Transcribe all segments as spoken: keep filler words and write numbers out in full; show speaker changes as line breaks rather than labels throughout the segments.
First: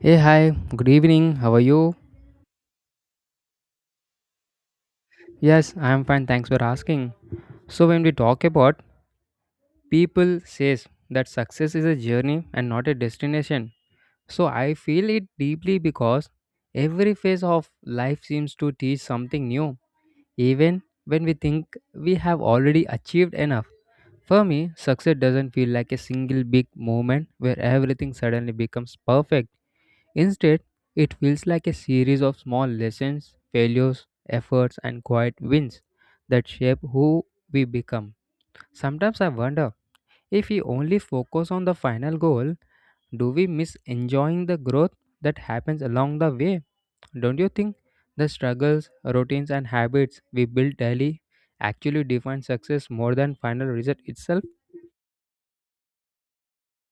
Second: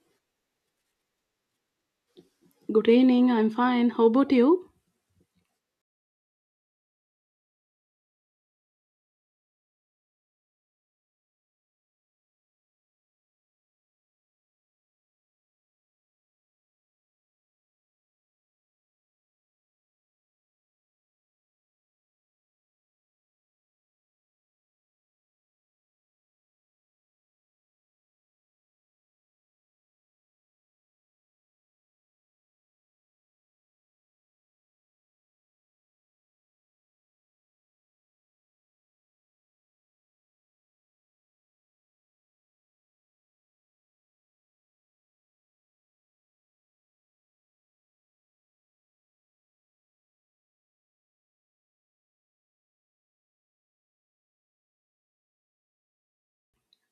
Hey, hi, good evening, how are you?
Good evening, I'm fine. How about you?
Yes, I am fine, thanks for asking. So, when we talk about people says that success is a journey and not a destination. So, I feel it deeply because every phase of life seems to teach something new, even when we think we have already achieved enough. For me, success doesn't feel like a single big moment where everything suddenly becomes perfect. Instead, it feels like a series of small lessons, failures, efforts, and quiet wins that shape who we become. Sometimes I wonder if we only focus on the final goal, do we miss enjoying the growth that happens along the way? Don't you think the struggles, routines, and habits we build daily actually define success more than final result itself?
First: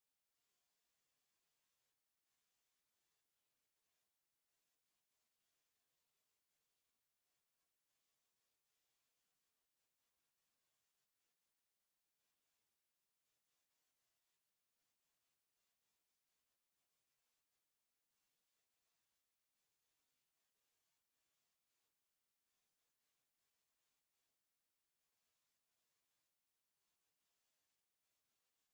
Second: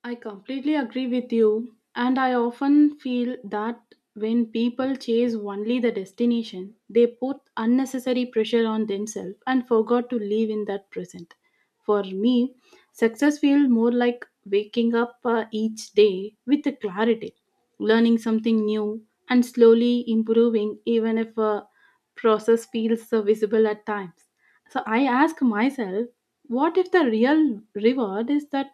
I completely agree with you, and I often feel that when people chase only the destination, they put unnecessary pressure on themselves and forgot to live in that present. For me, success feels more like waking up uh, each day with a clarity, learning something new, and slowly improving, even if a process feels uh, visible at times. So I ask myself, what if the real reward is that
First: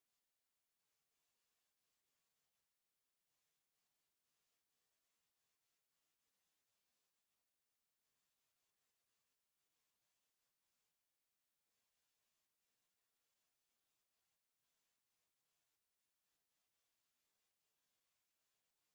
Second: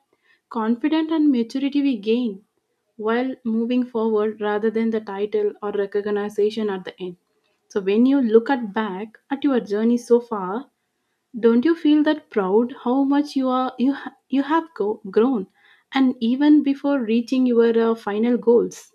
confidence and maturity we gain while moving forward rather than the title or recognition at the end? So when you look at back at your journey so far, don't you feel that proud how much you are you ha- you have go- grown and even before reaching your uh, final goals?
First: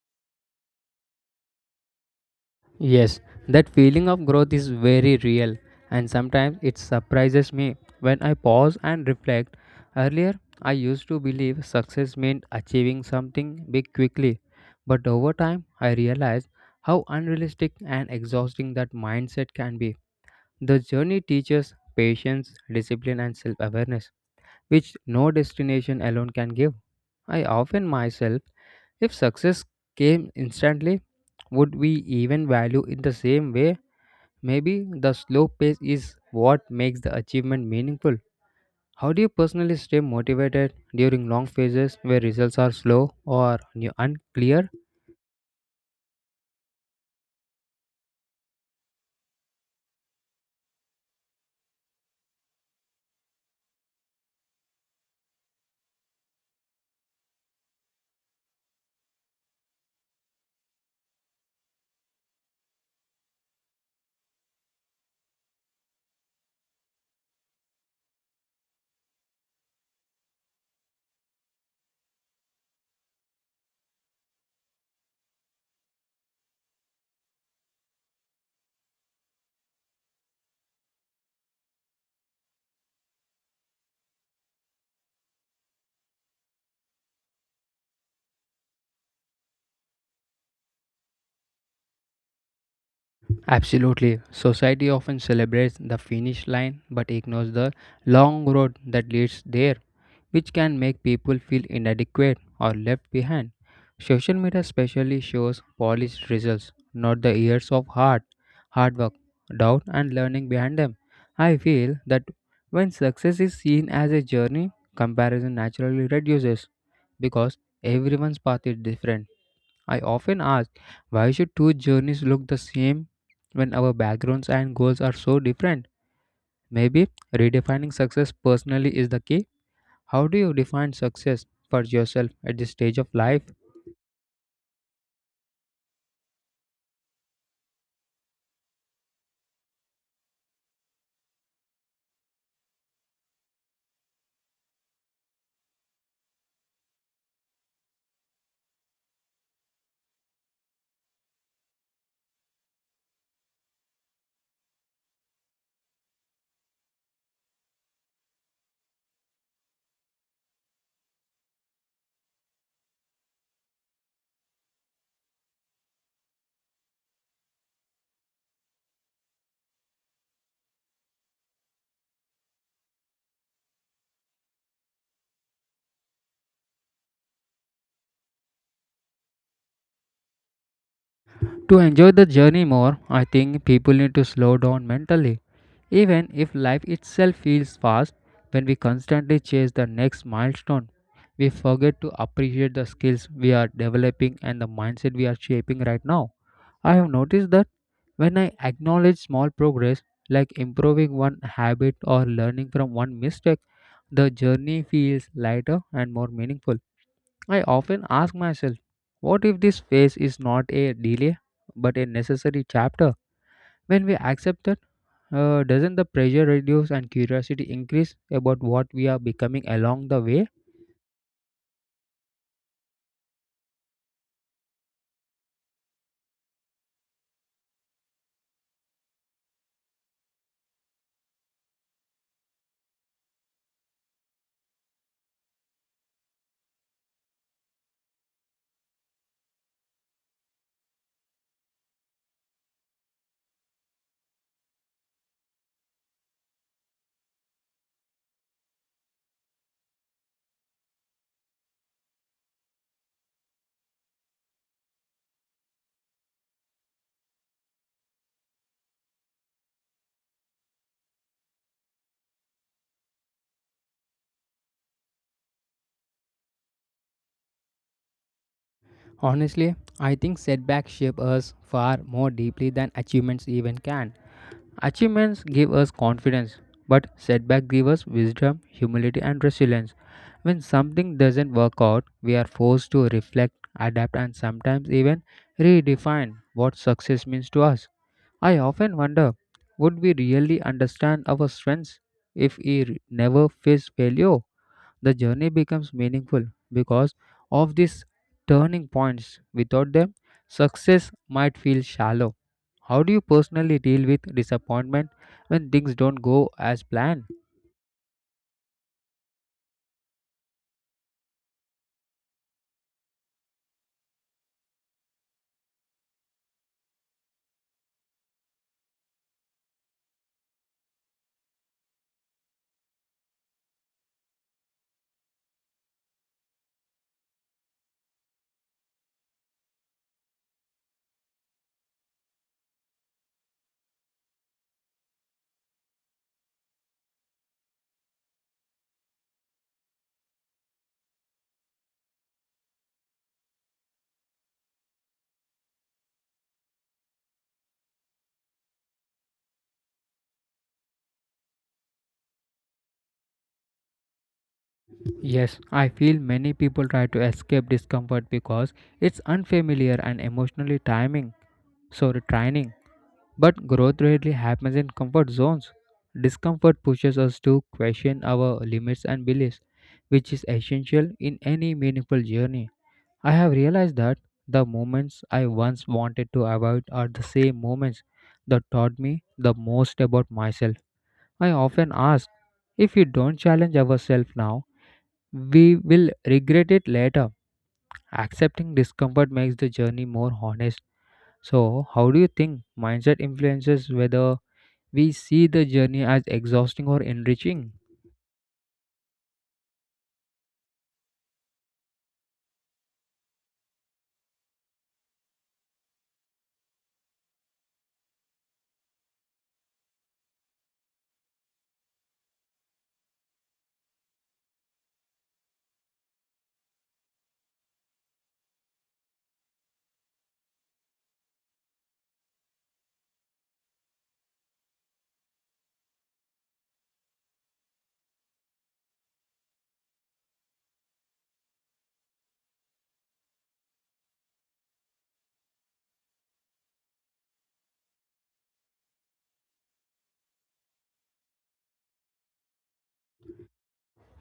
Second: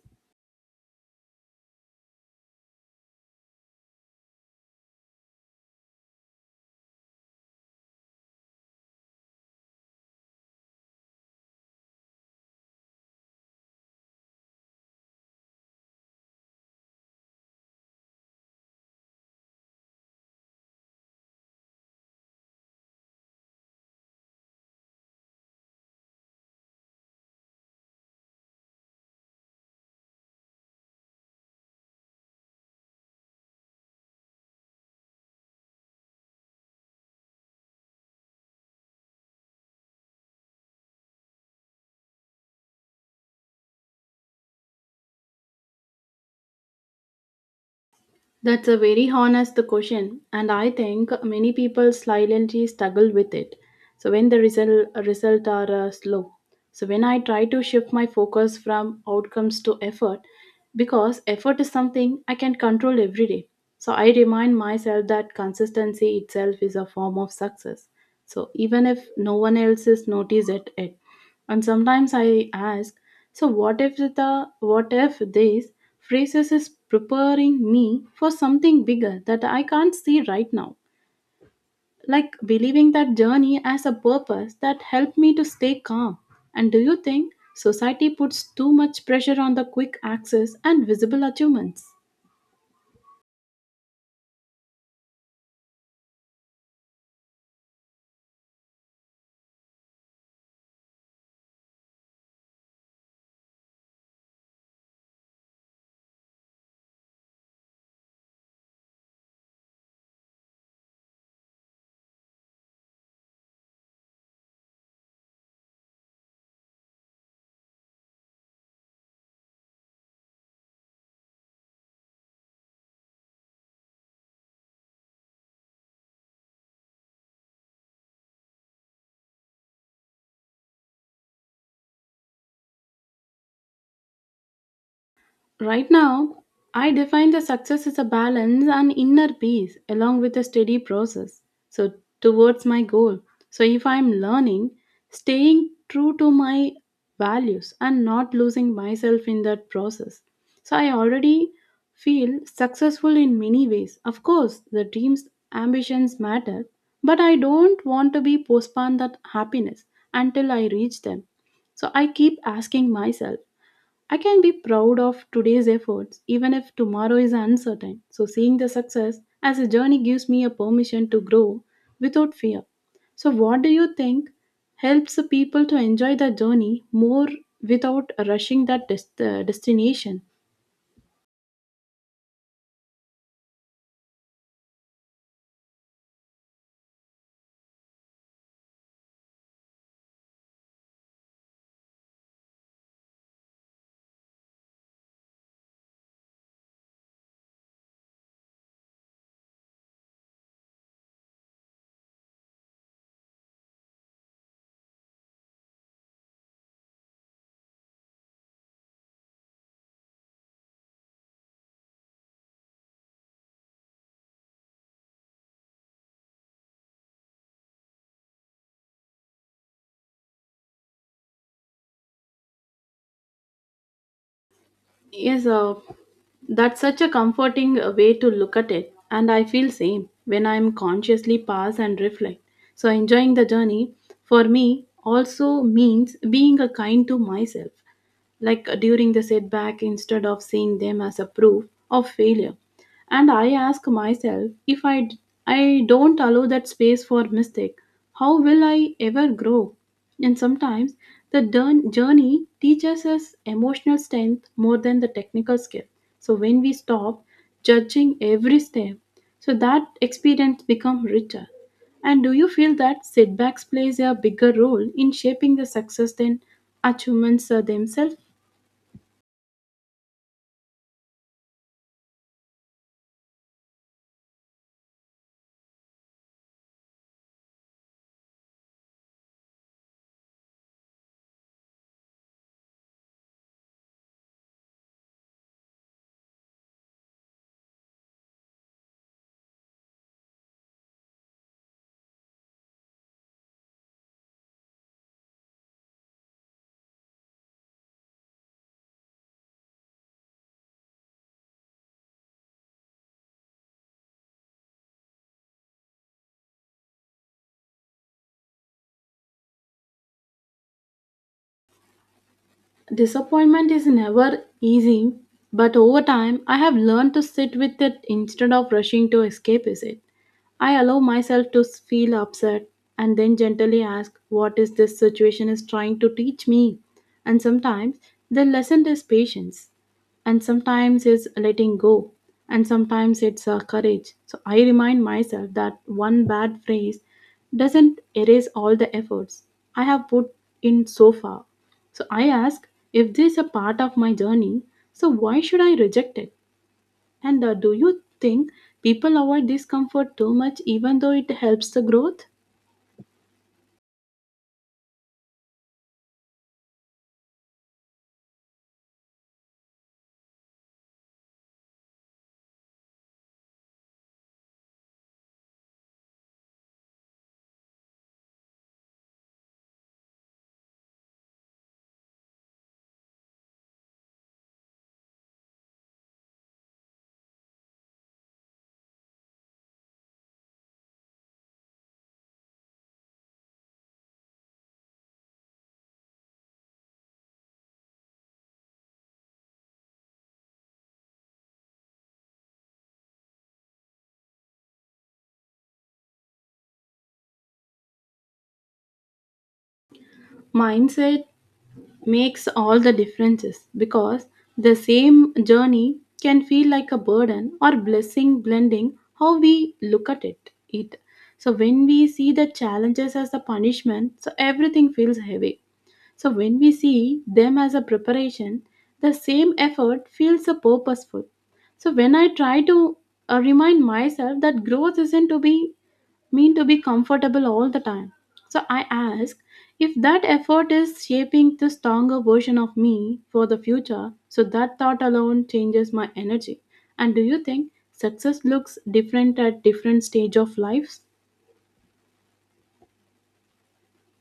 Yes, that feeling of growth is very real, and sometimes it surprises me when I pause and reflect. Earlier, I used to believe success meant achieving something big quickly, but over time, I realized how unrealistic and exhausting that mindset can be. The journey teaches patience, discipline, and self awareness, which no destination alone can give. I often myself if success came instantly, would we even value it the same way? Maybe the slow pace is what makes the achievement meaningful. How do you personally stay motivated during long phases where results are slow or new- unclear?
That's a very honest question, and I think many people silently struggle with it. So when the result result are uh, slow, so when I try to shift my focus from outcomes to effort, because effort is something I can control every day. So I remind myself that consistency itself is a form of success. So even if no one else is notice it, it. And sometimes I ask, so what if the what if this phrases is preparing me for something bigger that I can't see right now? Like believing that journey as a purpose that helped me to stay calm. And do you think society puts too much pressure on the quick access and visible achievements?
Absolutely. Society often celebrates the finish line but ignores the long road that leads there, which can make people feel inadequate or left behind. Social media especially shows polished results, not the years of hard, hard work, doubt, and learning behind them. I feel that when success is seen as a journey, comparison naturally reduces because everyone's path is different. I often ask why should two journeys look the same when our backgrounds and goals are so different? Maybe redefining success personally is the key. How do you define success for yourself at this stage of life?
Right now, I define the success as a balance and inner peace along with a steady process. So, towards my goal. So, if I'm learning, staying true to my values and not losing myself in that process. So, I already feel successful in many ways. Of course, the dreams, ambitions matter, but I don't want to be postponed that happiness until I reach them. So, I keep asking myself I can be proud of today's efforts even if tomorrow is uncertain. So, seeing the success as a journey gives me a permission to grow without fear. So, what do you think helps the people to enjoy the journey more without rushing that dest- uh, destination?
To enjoy the journey more, I think people need to slow down mentally. Even if life itself feels fast, when we constantly chase the next milestone, we forget to appreciate the skills we are developing and the mindset we are shaping right now. I have noticed that when I acknowledge small progress, like improving one habit or learning from one mistake, the journey feels lighter and more meaningful. I often ask myself, what if this phase is not a delay but a necessary chapter? When we accept that, uh, doesn't the pressure reduce and curiosity increase about what we are becoming along the way?
Yes, uh, that's such a comforting uh, way to look at it, and I feel same when I'm consciously pause and reflect. So, enjoying the journey for me also means being a kind to myself like uh, during the setback instead of seeing them as a proof of failure. And I ask myself, if i d- I don't allow that space for mistake, how will I ever grow? And sometimes the dern- journey teaches us emotional strength more than the technical skill. So when we stop judging every step, so that experience become richer. And do you feel that setbacks plays a bigger role in shaping the success than achievements uh, themselves?
Honestly, I think setbacks shape us far more deeply than achievements even can. Achievements give us confidence, but setbacks give us wisdom, humility, and resilience. When something doesn't work out, we are forced to reflect, adapt, and sometimes even redefine what success means to us. I often wonder would we really understand our strengths if we re- never face failure? The journey becomes meaningful because of these turning points. Without them, success might feel shallow. How do you personally deal with disappointment when things don't go as planned?
Disappointment is never easy, but over time I have learned to sit with it instead of rushing to escape is it. I allow myself to feel upset and then gently ask, what is this situation is trying to teach me? And sometimes the lesson is patience, and sometimes it's letting go, and sometimes it's uh, courage. So I remind myself that one bad phrase doesn't erase all the efforts I have put in so far. So I ask, if this is a part of my journey, so why should I reject it? And uh, do you think people avoid discomfort too much, even though it helps the growth?
Yes, I feel many people try to escape discomfort because it's unfamiliar and emotionally timing, so retraining. But growth rarely happens in comfort zones. Discomfort pushes us to question our limits and beliefs, which is essential in any meaningful journey. I have realized that the moments I once wanted to avoid are the same moments that taught me the most about myself. I often ask if we don't challenge ourselves now, we will regret it later. Accepting discomfort makes the journey more honest. So, how do you think mindset influences whether we see the journey as exhausting or enriching?
Mindset makes all the differences because the same journey can feel like a burden or blessing, blending how we look at it. it. So, when we see the challenges as a punishment, so everything feels heavy. So, when we see them as a preparation, the same effort feels a purposeful. So when I try to uh, remind myself that growth isn't to be mean to be comfortable all the time. So I ask, if that effort is shaping the stronger version of me for the future, so that thought alone changes my energy. And do you think success looks different at different stage of life?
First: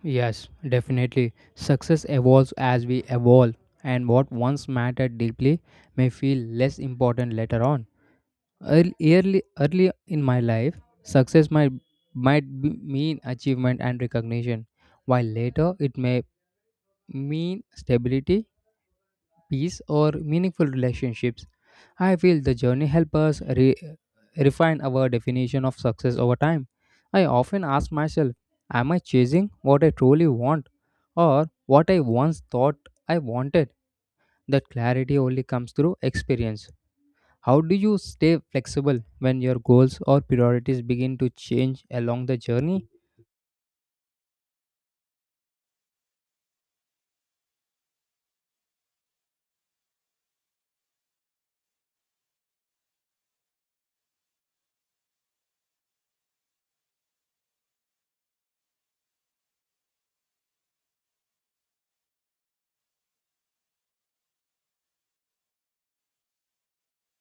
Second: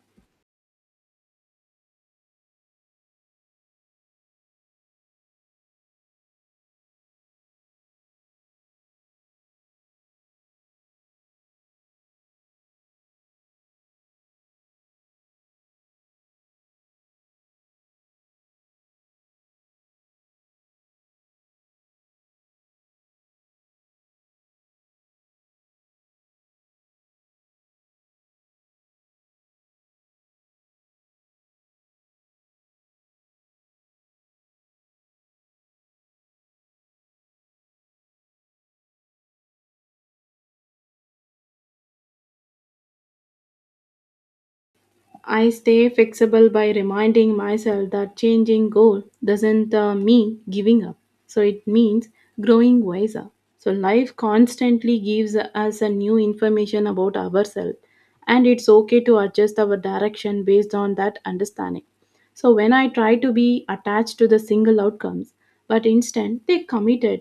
Yes, definitely. Success evolves as we evolve, and what once mattered deeply may feel less important later on. Earl- Early, early in my life, success might might be- mean achievement and recognition, while later it may mean stability, peace, or meaningful relationships. I feel the journey helps us re- refine our definition of success over time. I often ask myself, am I chasing what I truly want? Or what I once thought I wanted. That clarity only comes through experience. How do you stay flexible when your goals or priorities begin to change along the journey?
I stay flexible by reminding myself that changing goal doesn't uh, mean giving up. So it means growing wiser. So life constantly gives us a new information about ourselves and it's okay to adjust our direction based on that understanding. So when I try to be attached to the single outcomes, but instead they committed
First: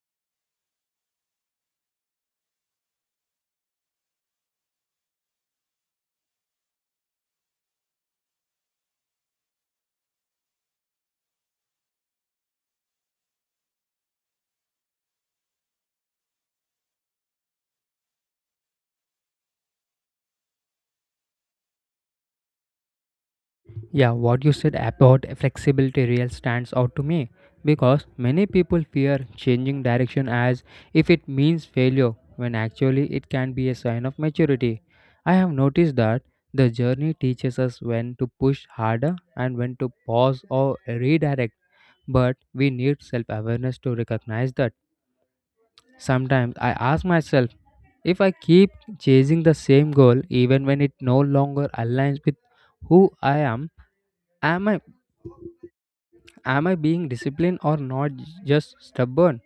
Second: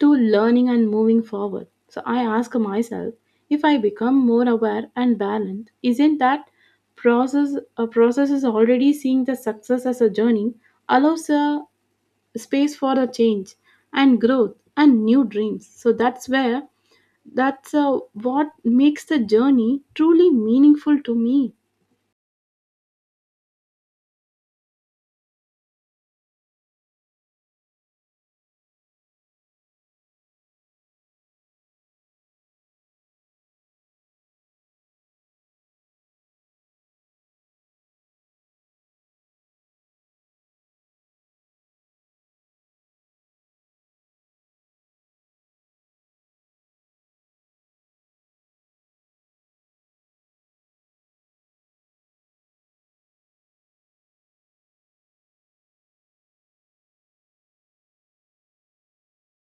to learning and moving forward. So I ask myself, if I become more aware and balanced, isn't that process a process is already seeing the success as a journey allows a space for a change and growth and new dreams. So that's where that's uh, what makes the journey truly meaningful to me.
Yeah, what you said about flexibility real stands out to me because many people fear changing direction as if it means failure when actually it can be a sign of maturity. I have noticed that the journey teaches us when to push harder and when to pause or redirect, but we need self awareness to recognize that. Sometimes I ask myself if I keep chasing the same goal even when it no longer aligns with who I am Am I am I being disciplined or not j- just stubborn?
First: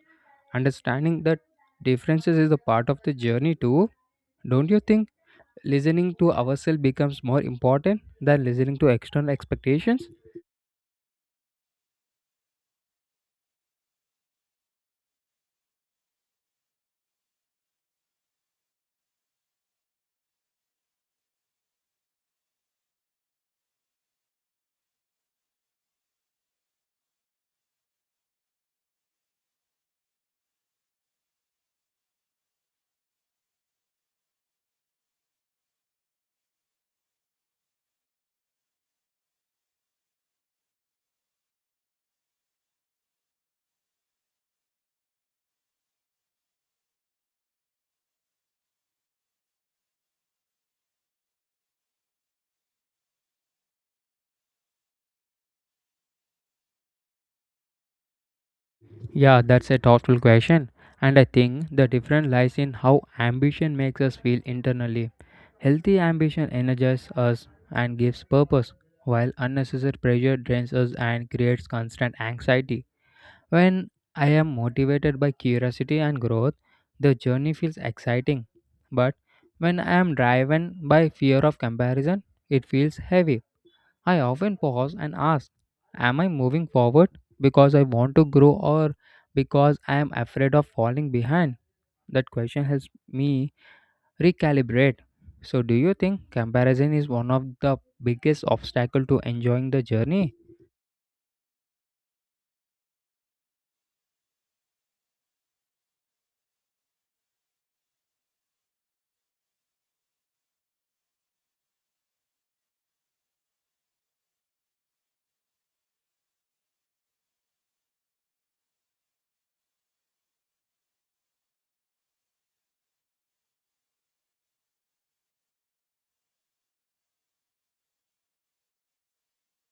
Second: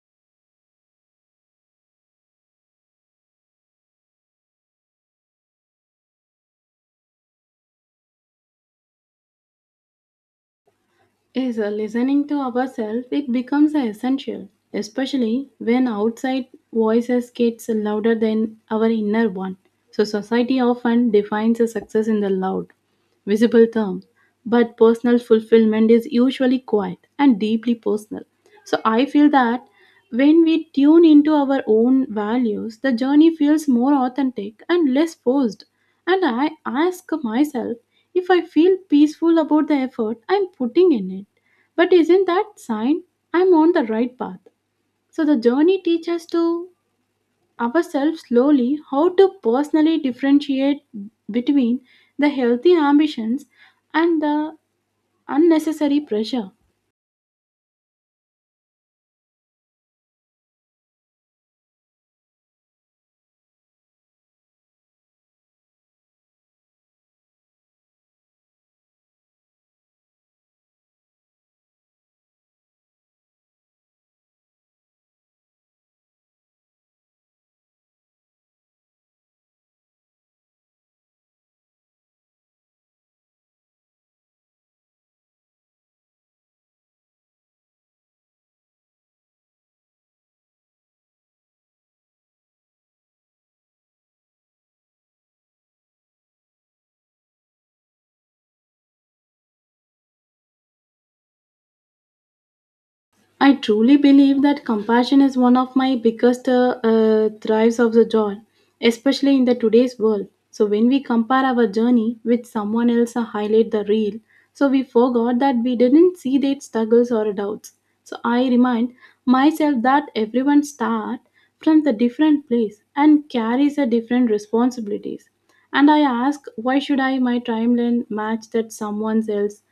Understanding that differences is a part of the journey too. Don't you think listening to ourselves becomes more important than listening to external expectations?
Is uh, listening to ourselves it becomes essential, especially when outside voices gets louder than our inner one. So society often defines a success in the loud visible term, but personal fulfillment is usually quiet and deeply personal. So I feel that when we tune into our own values, the journey feels more authentic and less forced. And I ask myself if I feel peaceful about the effort I'm putting in it. But isn't that sign I'm on the right path? So the journey teaches to ourselves slowly how to personally differentiate between the healthy ambitions and the unnecessary pressure.
Yeah, that's a thoughtful question. And I think the difference lies in how ambition makes us feel internally. Healthy ambition energizes us and gives purpose, while unnecessary pressure drains us and creates constant anxiety. When I am motivated by curiosity and growth, the journey feels exciting. But when I am driven by fear of comparison, it feels heavy. I often pause and ask, am I moving forward because I want to grow or because I am afraid of falling behind? That question helps me recalibrate. So, do you think comparison is one of the biggest obstacle to enjoying the journey?
I truly believe that compassion is one of my biggest uh, uh, thrives of the joy, especially in the today's world. So when we compare our journey with someone else, uh, highlight the real. So we forgot that we didn't see their struggles or doubts. So I remind myself that everyone start from the different place and carries a different responsibilities. And I ask, why should I my timeline match that someone else?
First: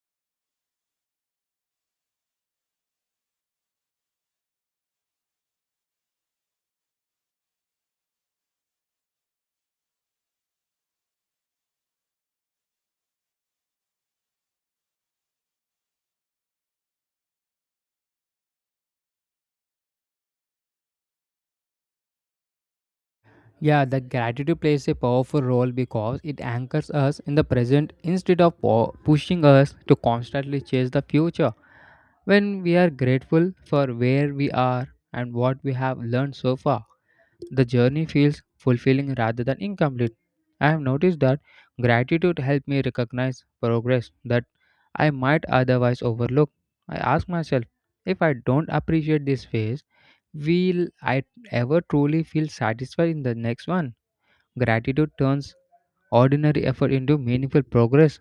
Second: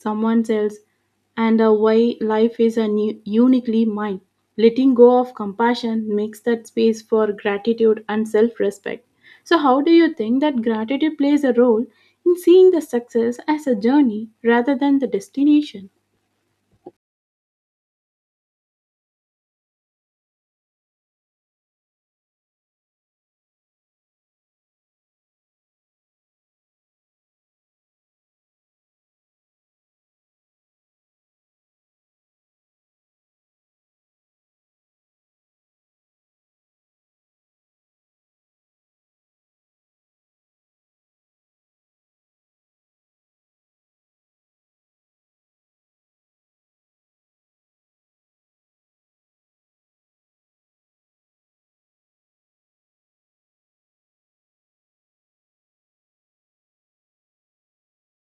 someone else And uh, why life is a new, uniquely mine. Letting go of compassion makes that space for gratitude and self respect. So, how do you think that gratitude plays a role in seeing the success as a journey rather than the destination?
Yeah, the gratitude plays a powerful role because it anchors us in the present instead of po- pushing us to constantly chase the future. When we are grateful for where we are and what we have learned so far, the journey feels fulfilling rather than incomplete. I have noticed that gratitude helped me recognize progress that I might otherwise overlook. I ask myself, if I don't appreciate this phase, will I ever truly feel satisfied in the next one? Gratitude turns ordinary effort into meaningful progress.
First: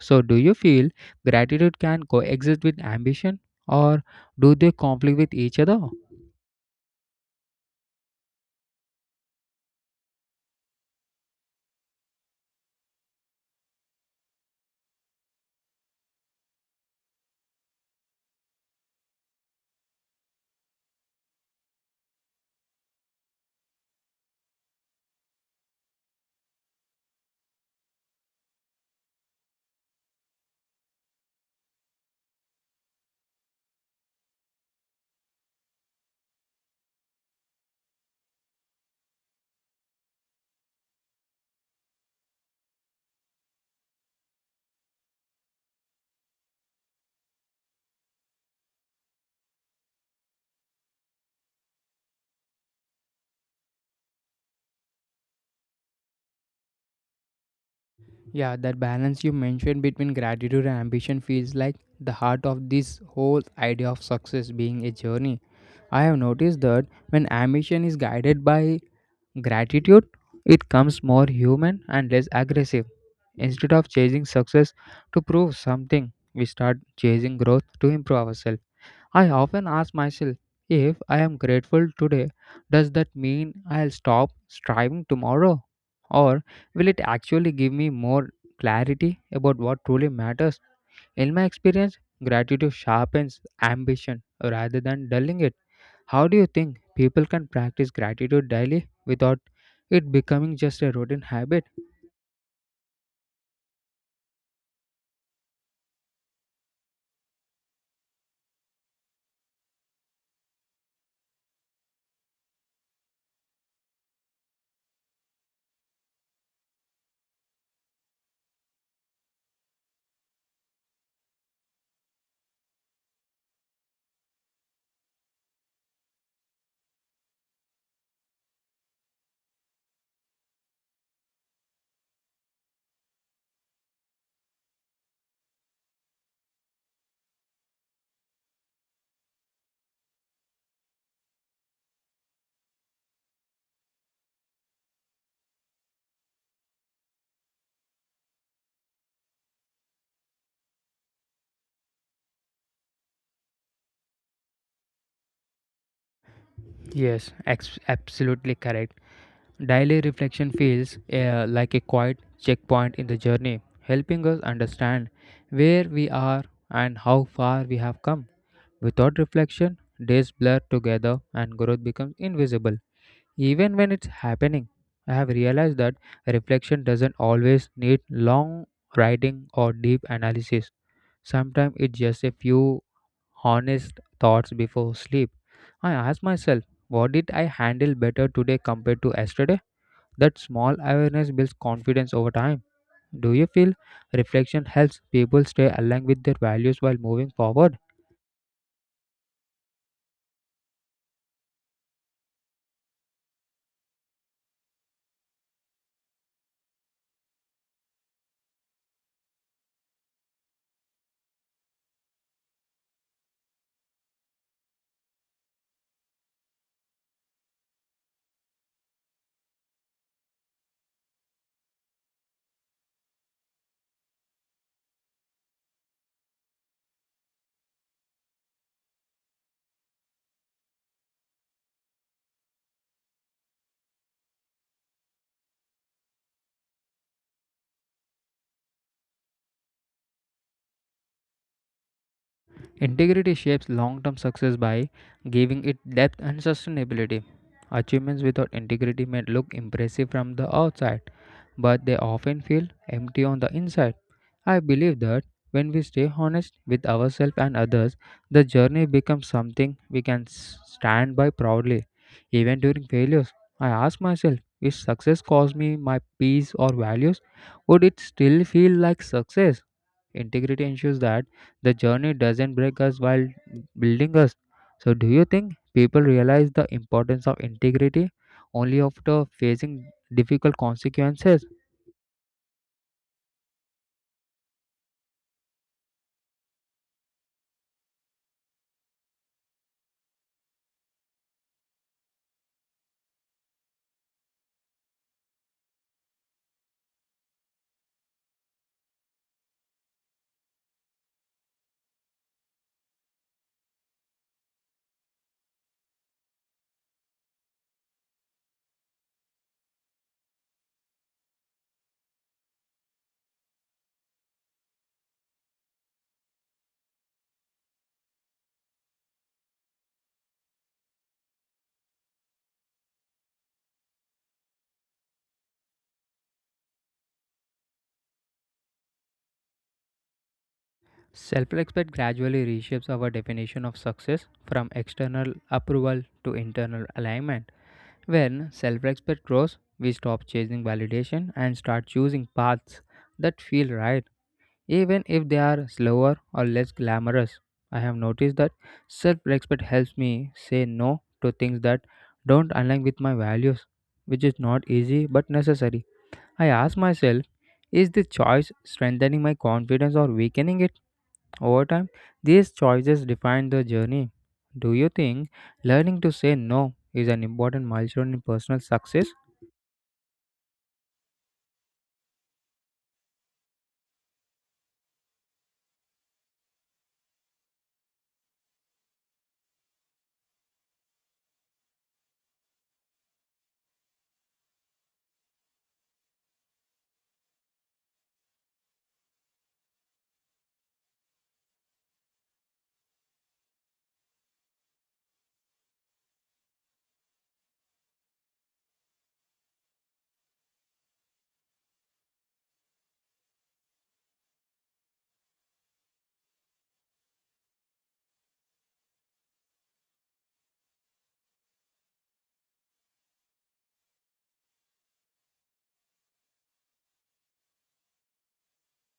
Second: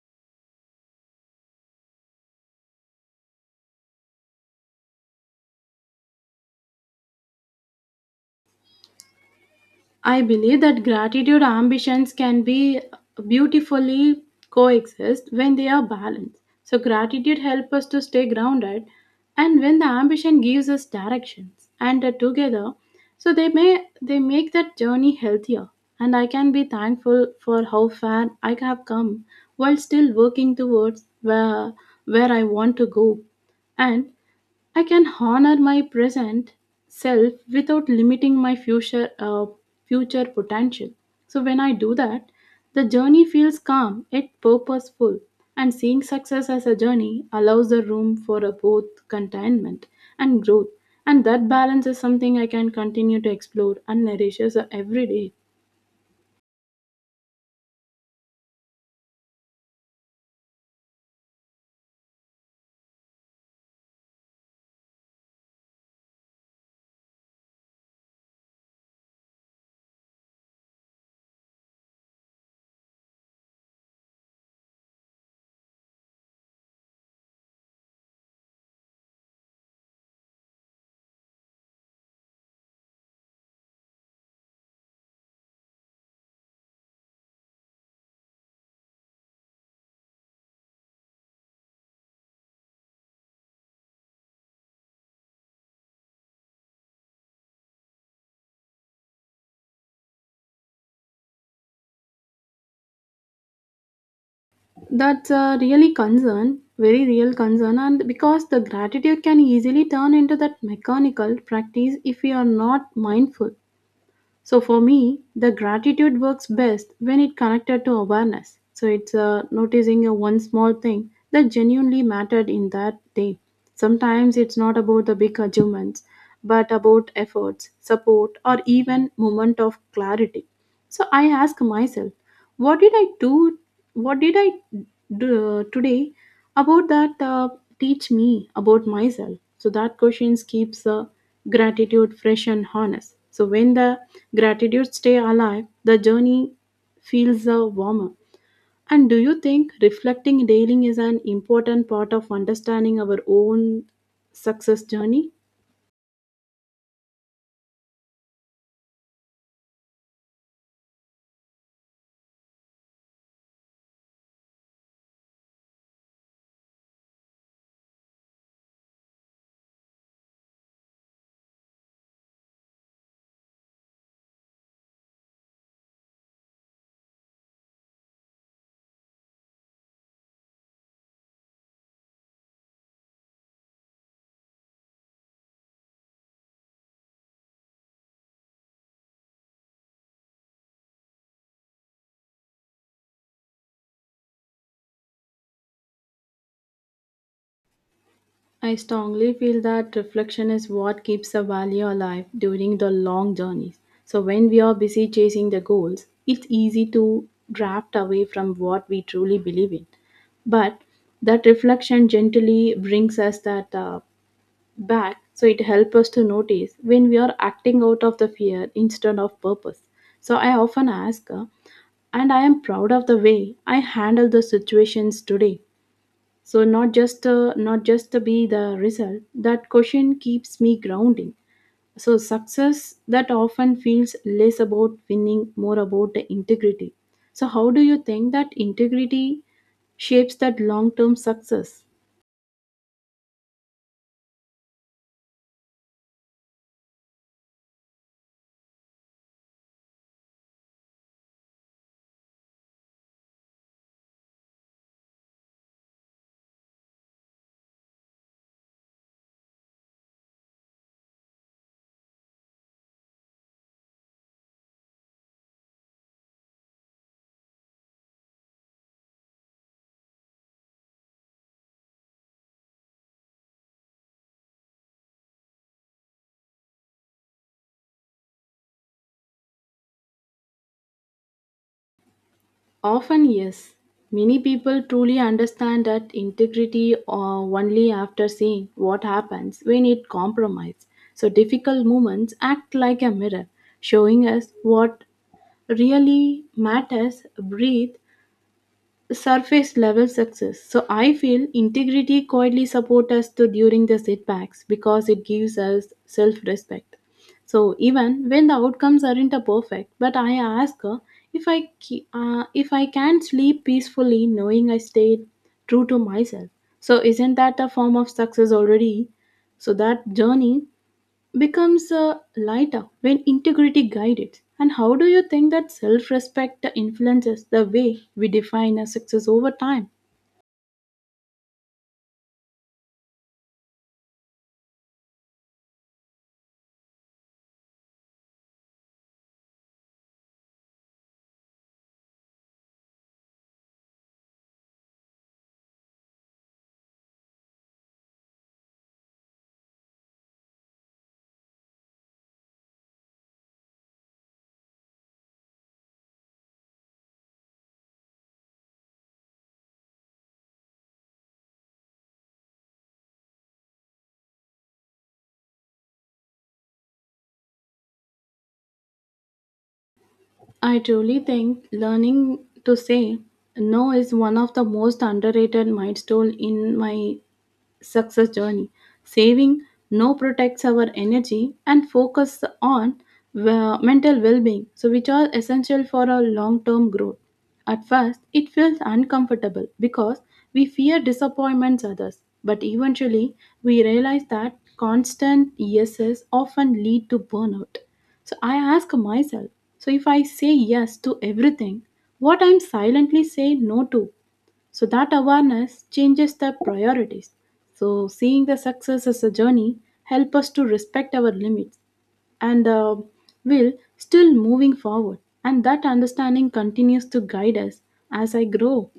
So, do you feel gratitude can coexist with ambition or do they conflict with each other?
I believe that gratitude ambitions can be beautifully coexist when they are balanced. So gratitude helps us to stay grounded, and when the ambition gives us directions and uh, together, so they may they make that journey healthier. And I can be thankful for how far I have come while still working towards where where I want to go. And I can honor my present self without limiting my future uh, future potential. So when I do that, the journey feels calm, yet purposeful. And seeing success as a journey allows the room for a both contentment and growth. And that balance is something I can continue to explore and nourishes uh, every day.
Yeah, that balance you mentioned between gratitude and ambition feels like the heart of this whole idea of success being a journey. I have noticed that when ambition is guided by gratitude, it comes more human and less aggressive. Instead of chasing success to prove something, we start chasing growth to improve ourselves. I often ask myself if I am grateful today, does that mean I'll stop striving tomorrow? Or will it actually give me more clarity about what truly matters? In my experience, gratitude sharpens ambition rather than dulling it. How do you think people can practice gratitude daily without it becoming just a routine habit?
That's a really concern, very real concern, and because the gratitude can easily turn into that mechanical practice if we are not mindful. So for me, the gratitude works best when it connected to awareness. So it's uh, noticing a one small thing that genuinely mattered in that day. Sometimes it's not about the big achievements, but about efforts, support, or even moment of clarity. So I ask myself, what did i do what did i do today, about that uh, teach me about myself. So that questions keeps uh, gratitude fresh and honest. So when the gratitude stay alive, the journey feels uh, warmer. And do you think reflecting daily is an important part of understanding our own success journey?
Yes, ex- absolutely correct. Daily reflection feels uh, like a quiet checkpoint in the journey, helping us understand where we are and how far we have come. Without reflection, days blur together and growth becomes invisible. Even when it's happening, I have realized that reflection doesn't always need long writing or deep analysis. Sometimes it's just a few honest thoughts before sleep. I ask myself, what did I handle better today compared to yesterday? That small awareness builds confidence over time. Do you feel reflection helps people stay aligned with their values while moving forward?
I strongly feel that reflection is what keeps a value alive during the long journeys. So, when we are busy chasing the goals, it's easy to draft away from what we truly believe in. But that reflection gently brings us that uh, back, so it helps us to notice when we are acting out of the fear instead of purpose. So, I often ask, uh, and I am proud of the way I handle the situations today, so not just uh, not just to be the result. That question keeps me grounding. So success that often feels less about winning, more about the integrity. So how do you think that integrity shapes that long-term success?
Integrity shapes long term success by giving it depth and sustainability. Achievements without integrity may look impressive from the outside, but they often feel empty on the inside. I believe that when we stay honest with ourselves and others, the journey becomes something we can s- stand by proudly. Even during failures, I ask myself if success cost me my peace or values, would it still feel like success? Integrity ensures that the journey doesn't break us while building us. So, do you think people realize the importance of integrity only after facing difficult consequences?
Often yes, many people truly understand that integrity uh, only after seeing what happens when it compromises. So difficult moments act like a mirror, showing us what really matters breathe surface level success. So I feel integrity quietly supports us to during the setbacks because it gives us self respect. So even when the outcomes aren't a perfect, but I ask her, if i ke- uh, if I can sleep peacefully knowing I stayed true to myself, so isn't that a form of success already? So that journey becomes uh, lighter when integrity guides it. And how do you think that self respect influences the way we define a success over time?
Self respect gradually reshapes our definition of success from external approval to internal alignment. When self respect grows, we stop chasing validation and start choosing paths that feel right, even if they are slower or less glamorous. I have noticed that self respect helps me say no to things that don't align with my values, which is not easy but necessary. I ask myself, is this choice strengthening my confidence or weakening it? Over time, these choices define the journey. Do you think learning to say no is an important milestone in personal success?
I truly think learning to say no is one of the most underrated milestone in my success journey. Saving no protects our energy and focus on uh, mental well-being, so which are essential for our long-term growth. At first, it feels uncomfortable because we fear disappointments others, but eventually we realize that constant yeses often lead to burnout. So I ask myself, so if I say yes to everything, what I'm silently saying no to? So that awareness changes the priorities. So seeing the success as a journey help us to respect our limits and uh, will still moving forward. And that understanding continues to guide us as I grow.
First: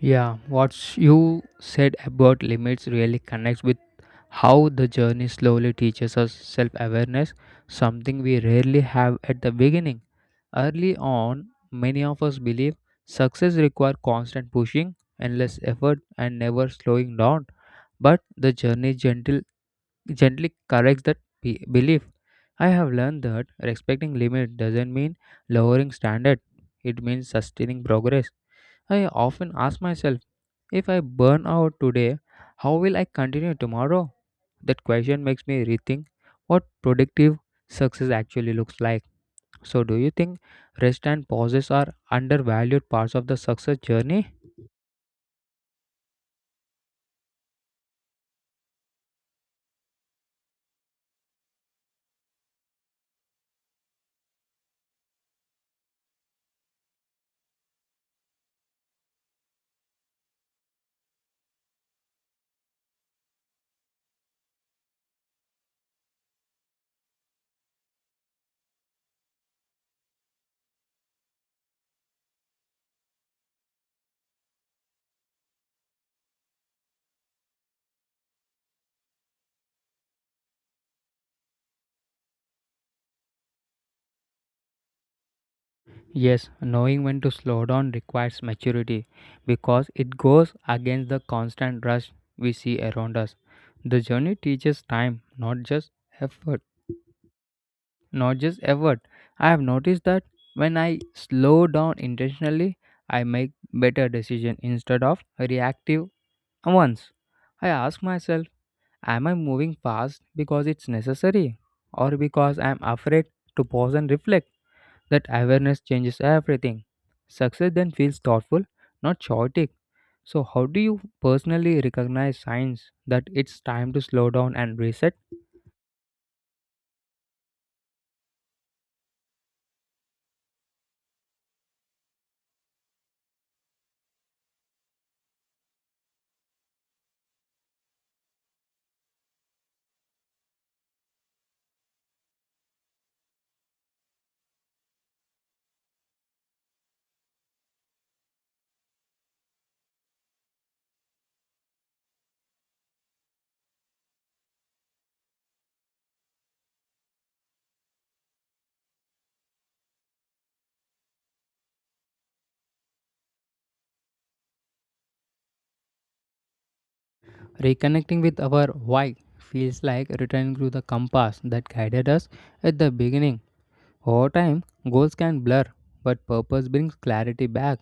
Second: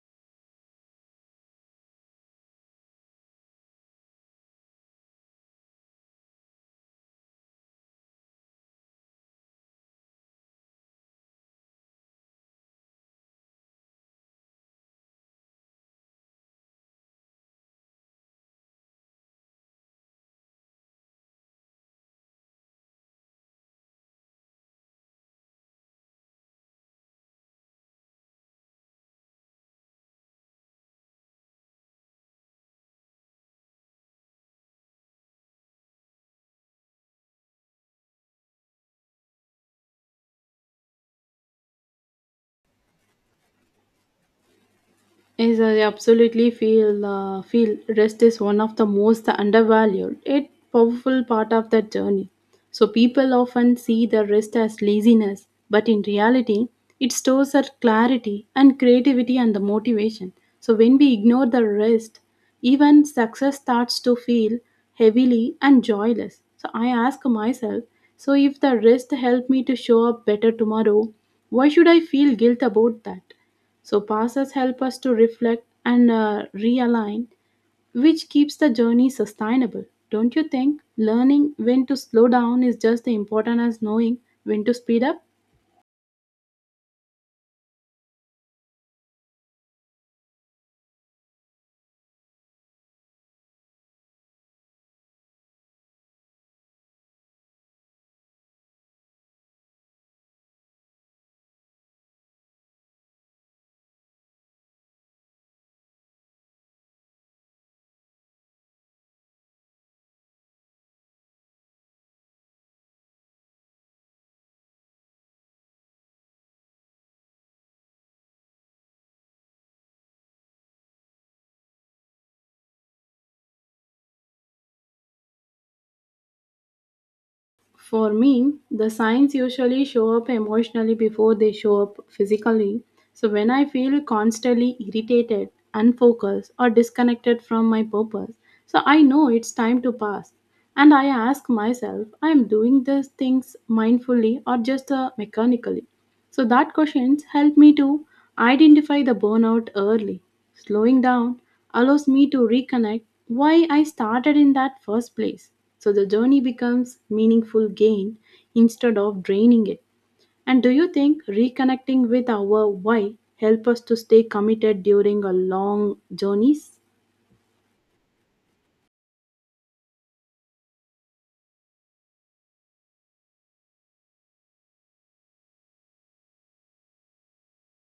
Yeah, what you said about limits really connects with how the journey slowly teaches us self awareness, something we rarely have at the beginning. Early on, many of us believe success requires constant pushing, endless effort, and never slowing down. But the journey is gentle gently corrects that be- belief. I have learned that respecting limit doesn't mean lowering standard. It means sustaining progress. I often ask myself, if I burn out today, how will I continue tomorrow? That question makes me rethink what productive success actually looks like. So do you think rest and pauses are undervalued parts of the success journey?
Yes, I absolutely feel uh, feel rest is one of the most undervalued, yet powerful part of that journey. So people often see the rest as laziness, but in reality, it stores our clarity and creativity and the motivation. So when we ignore the rest, even success starts to feel heavily and joyless. So I ask myself, so if the rest helped me to show up better tomorrow, why should I feel guilt about that? So passes help us to reflect and uh, realign, which keeps the journey sustainable. Don't you think learning when to slow down is just as important as knowing when to speed up?
Yes, knowing when to slow down requires maturity because it goes against the constant rush we see around us. The journey teaches time, not just effort. Not just effort. I have noticed that when I slow down intentionally, I make better decisions instead of reactive ones. I ask myself, am I moving fast because it's necessary or because I'm afraid to pause and reflect? That awareness changes everything. Success then feels thoughtful, not chaotic. So, how do you personally recognize signs that it's time to slow down and reset?
For me, the signs usually show up emotionally before they show up physically. So when I feel constantly irritated, unfocused, or disconnected from my purpose, so I know it's time to pass. And I ask myself, I am doing these things mindfully or just uh, mechanically. So that questions help me to identify the burnout early. Slowing down allows me to reconnect why I started in that first place. So the journey becomes meaningful gain instead of draining it. And do you think reconnecting with our why help us to stay committed during a long journeys?
Reconnecting with our why feels like returning to the compass that guided us at the beginning. Over time, goals can blur, but purpose brings clarity back.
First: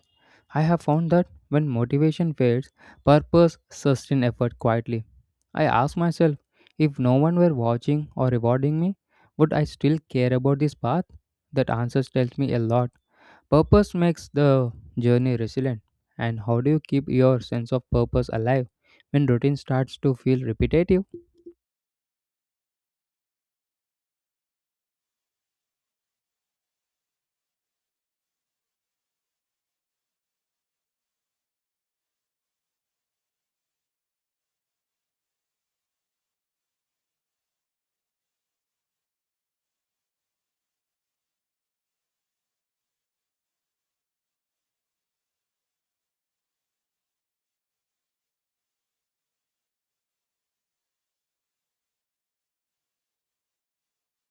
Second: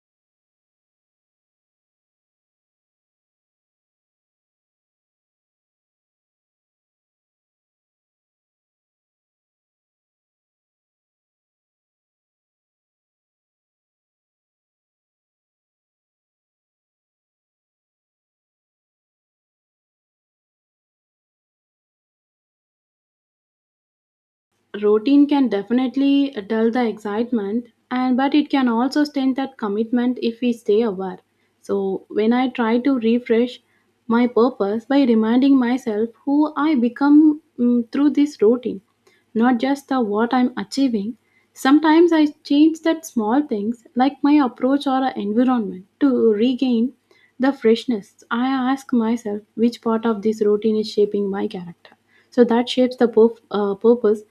I have found that when motivation fades, purpose sustains effort quietly. I ask myself if no one were watching or rewarding me, would I still care about this path? That answer tells me a lot. Purpose makes the journey resilient. And how do you keep your sense of purpose alive when routine starts to feel repetitive?
Routine can definitely uh, dull the excitement and but it can also stain that commitment if we stay aware. So when I try to refresh my purpose by reminding myself who I become mm, through this routine, not just the what I'm achieving. Sometimes I change that small things like my approach or environment to regain the freshness. I ask myself which part of this routine is shaping my character, so that shapes the purf- uh, purpose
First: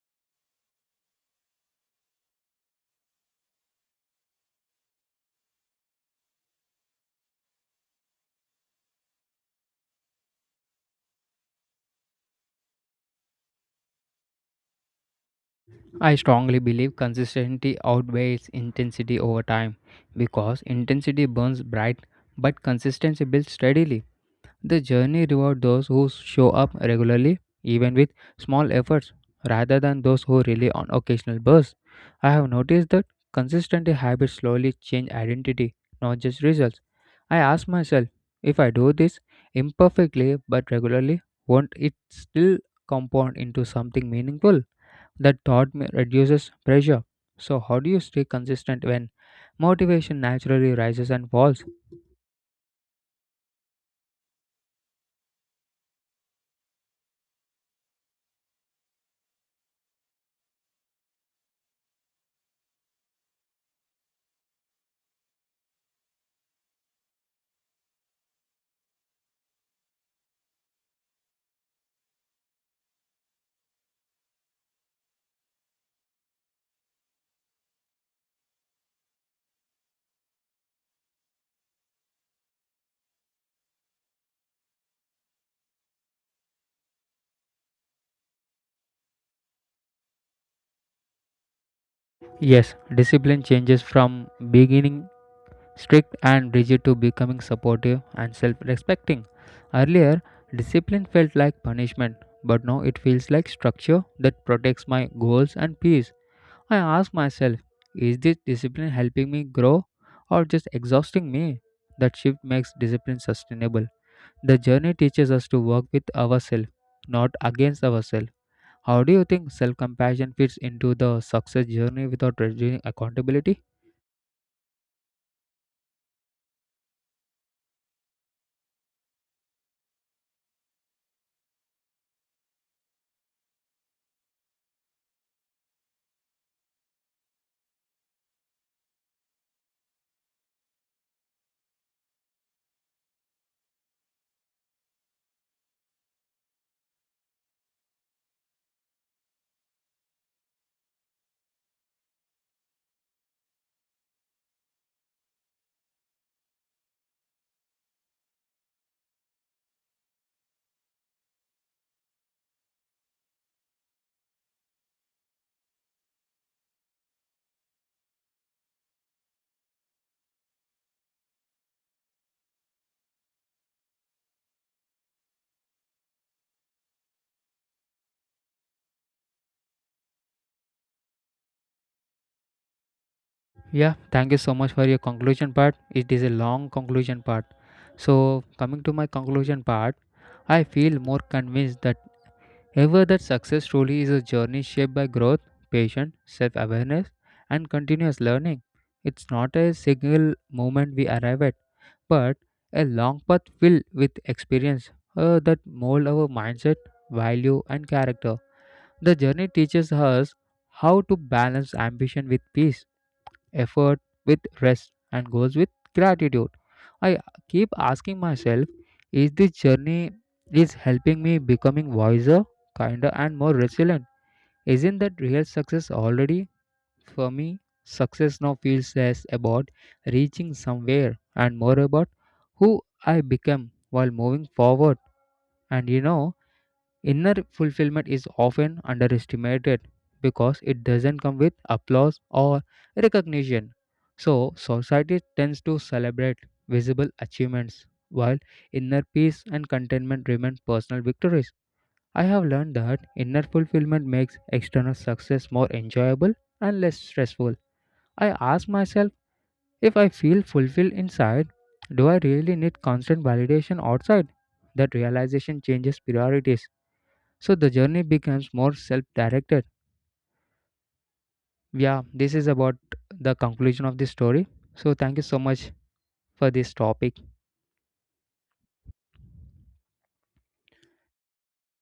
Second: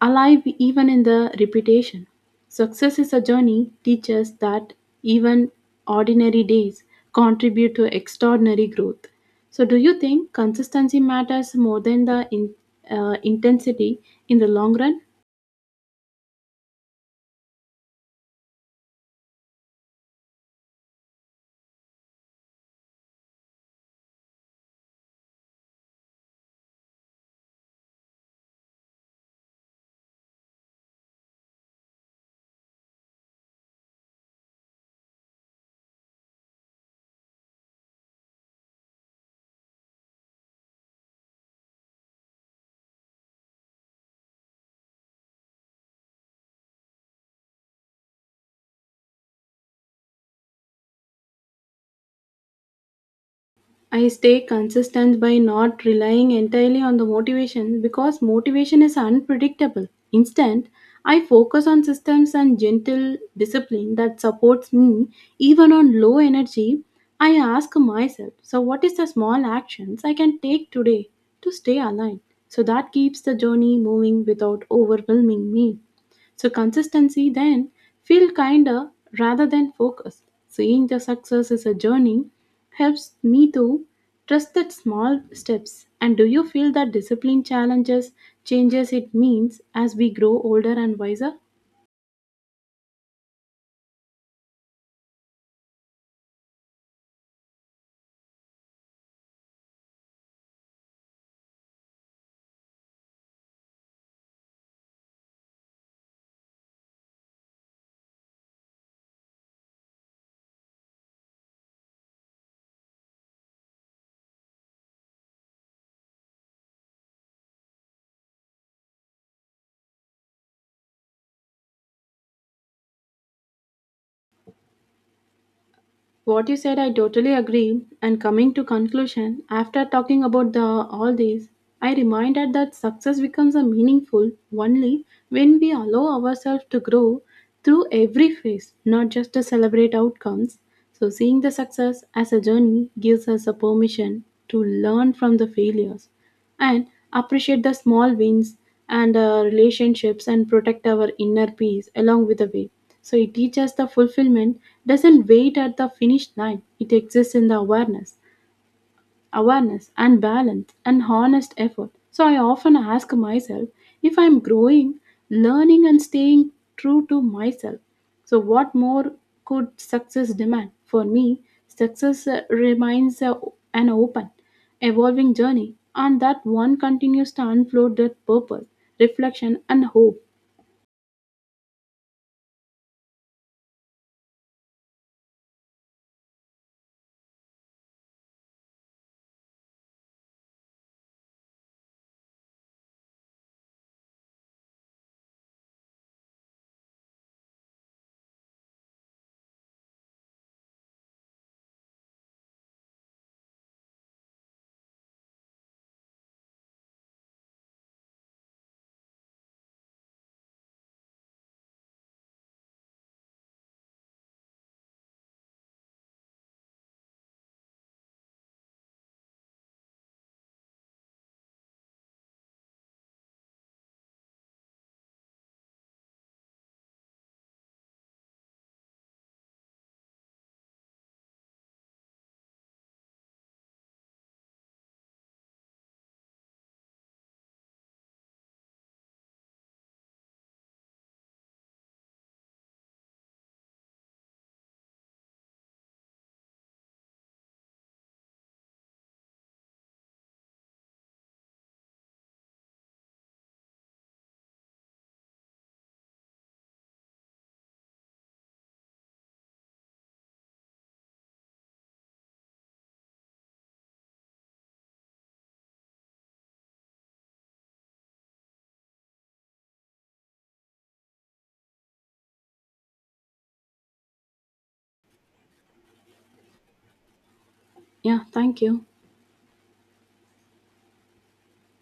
alive even in the repetition. Success is a journey teaches that even ordinary days contribute to extraordinary growth. So, do you think consistency matters more than the in, uh, intensity in the long run?
I strongly believe consistency outweighs intensity over time because intensity burns bright but consistency builds steadily. The journey rewards those who show up regularly, even with small efforts, rather than those who rely on occasional bursts. I have noticed that consistent habits slowly change identity, not just results. I ask myself if I do this imperfectly but regularly, won't it still compound into something meaningful? That thought ma- reduces pressure. So, how do you stay consistent when motivation naturally rises and falls?
I stay consistent by not relying entirely on the motivation because motivation is unpredictable. Instead, I focus on systems and gentle discipline that supports me even on low energy. I ask myself, so what is the small actions I can take today to stay aligned? So that keeps the journey moving without overwhelming me. So consistency then feel kinder rather than focused. Seeing the success as a journey helps me to trust that small steps. And do you feel that discipline challenges changes it means as we grow older and wiser?
Yes, discipline changes from beginning strict and rigid to becoming supportive and self respecting. Earlier, discipline felt like punishment, but now it feels like structure that protects my goals and peace. I ask myself, is this discipline helping me grow or just exhausting me? That shift makes discipline sustainable. The journey teaches us to work with ourselves, not against ourselves. How do you think self compassion fits into the success journey without reducing accountability?
What you said, I totally agree. And coming to conclusion, after talking about the all these, I reminded that success becomes a meaningful only when we allow ourselves to grow through every phase, not just to celebrate outcomes. So seeing the success as a journey gives us a permission to learn from the failures and appreciate the small wins and uh, relationships and protect our inner peace along with the way. So it teaches the fulfillment doesn't wait at the finish line, it exists in the awareness awareness and balance and honest effort. So I often ask myself if I'm growing, learning, and staying true to myself. So, what more could success demand? For me, success uh, remains uh, an open, evolving journey, and that one continues to unfold that purpose, reflection, and hope.
Yeah, thank you so much for your conclusion part. It is a long conclusion part. So, coming to my conclusion part, I feel more convinced that however, that success truly is a journey shaped by growth, patience, self awareness, and continuous learning. It's not a single moment we arrive at, but a long path filled with experience uh, that mold our mindset, value, and character. The journey teaches us how to balance ambition with peace, effort with rest and goes with gratitude. I keep asking myself, is this journey is helping me becoming wiser, kinder and more resilient? Isn't that real success already? For me, success now feels less about reaching somewhere and more about who I become while moving forward. And you know, inner fulfillment is often underestimated because it doesn't come with applause or recognition. So, society tends to celebrate visible achievements while inner peace and contentment remain personal victories. I have learned that inner fulfillment makes external success more enjoyable and less stressful. I ask myself if I feel fulfilled inside, do I really need constant validation outside? That realization changes priorities so the journey becomes more self directed. Yeah, this is about the conclusion of this story. So thank you so much for this topic.
Yeah, thank you.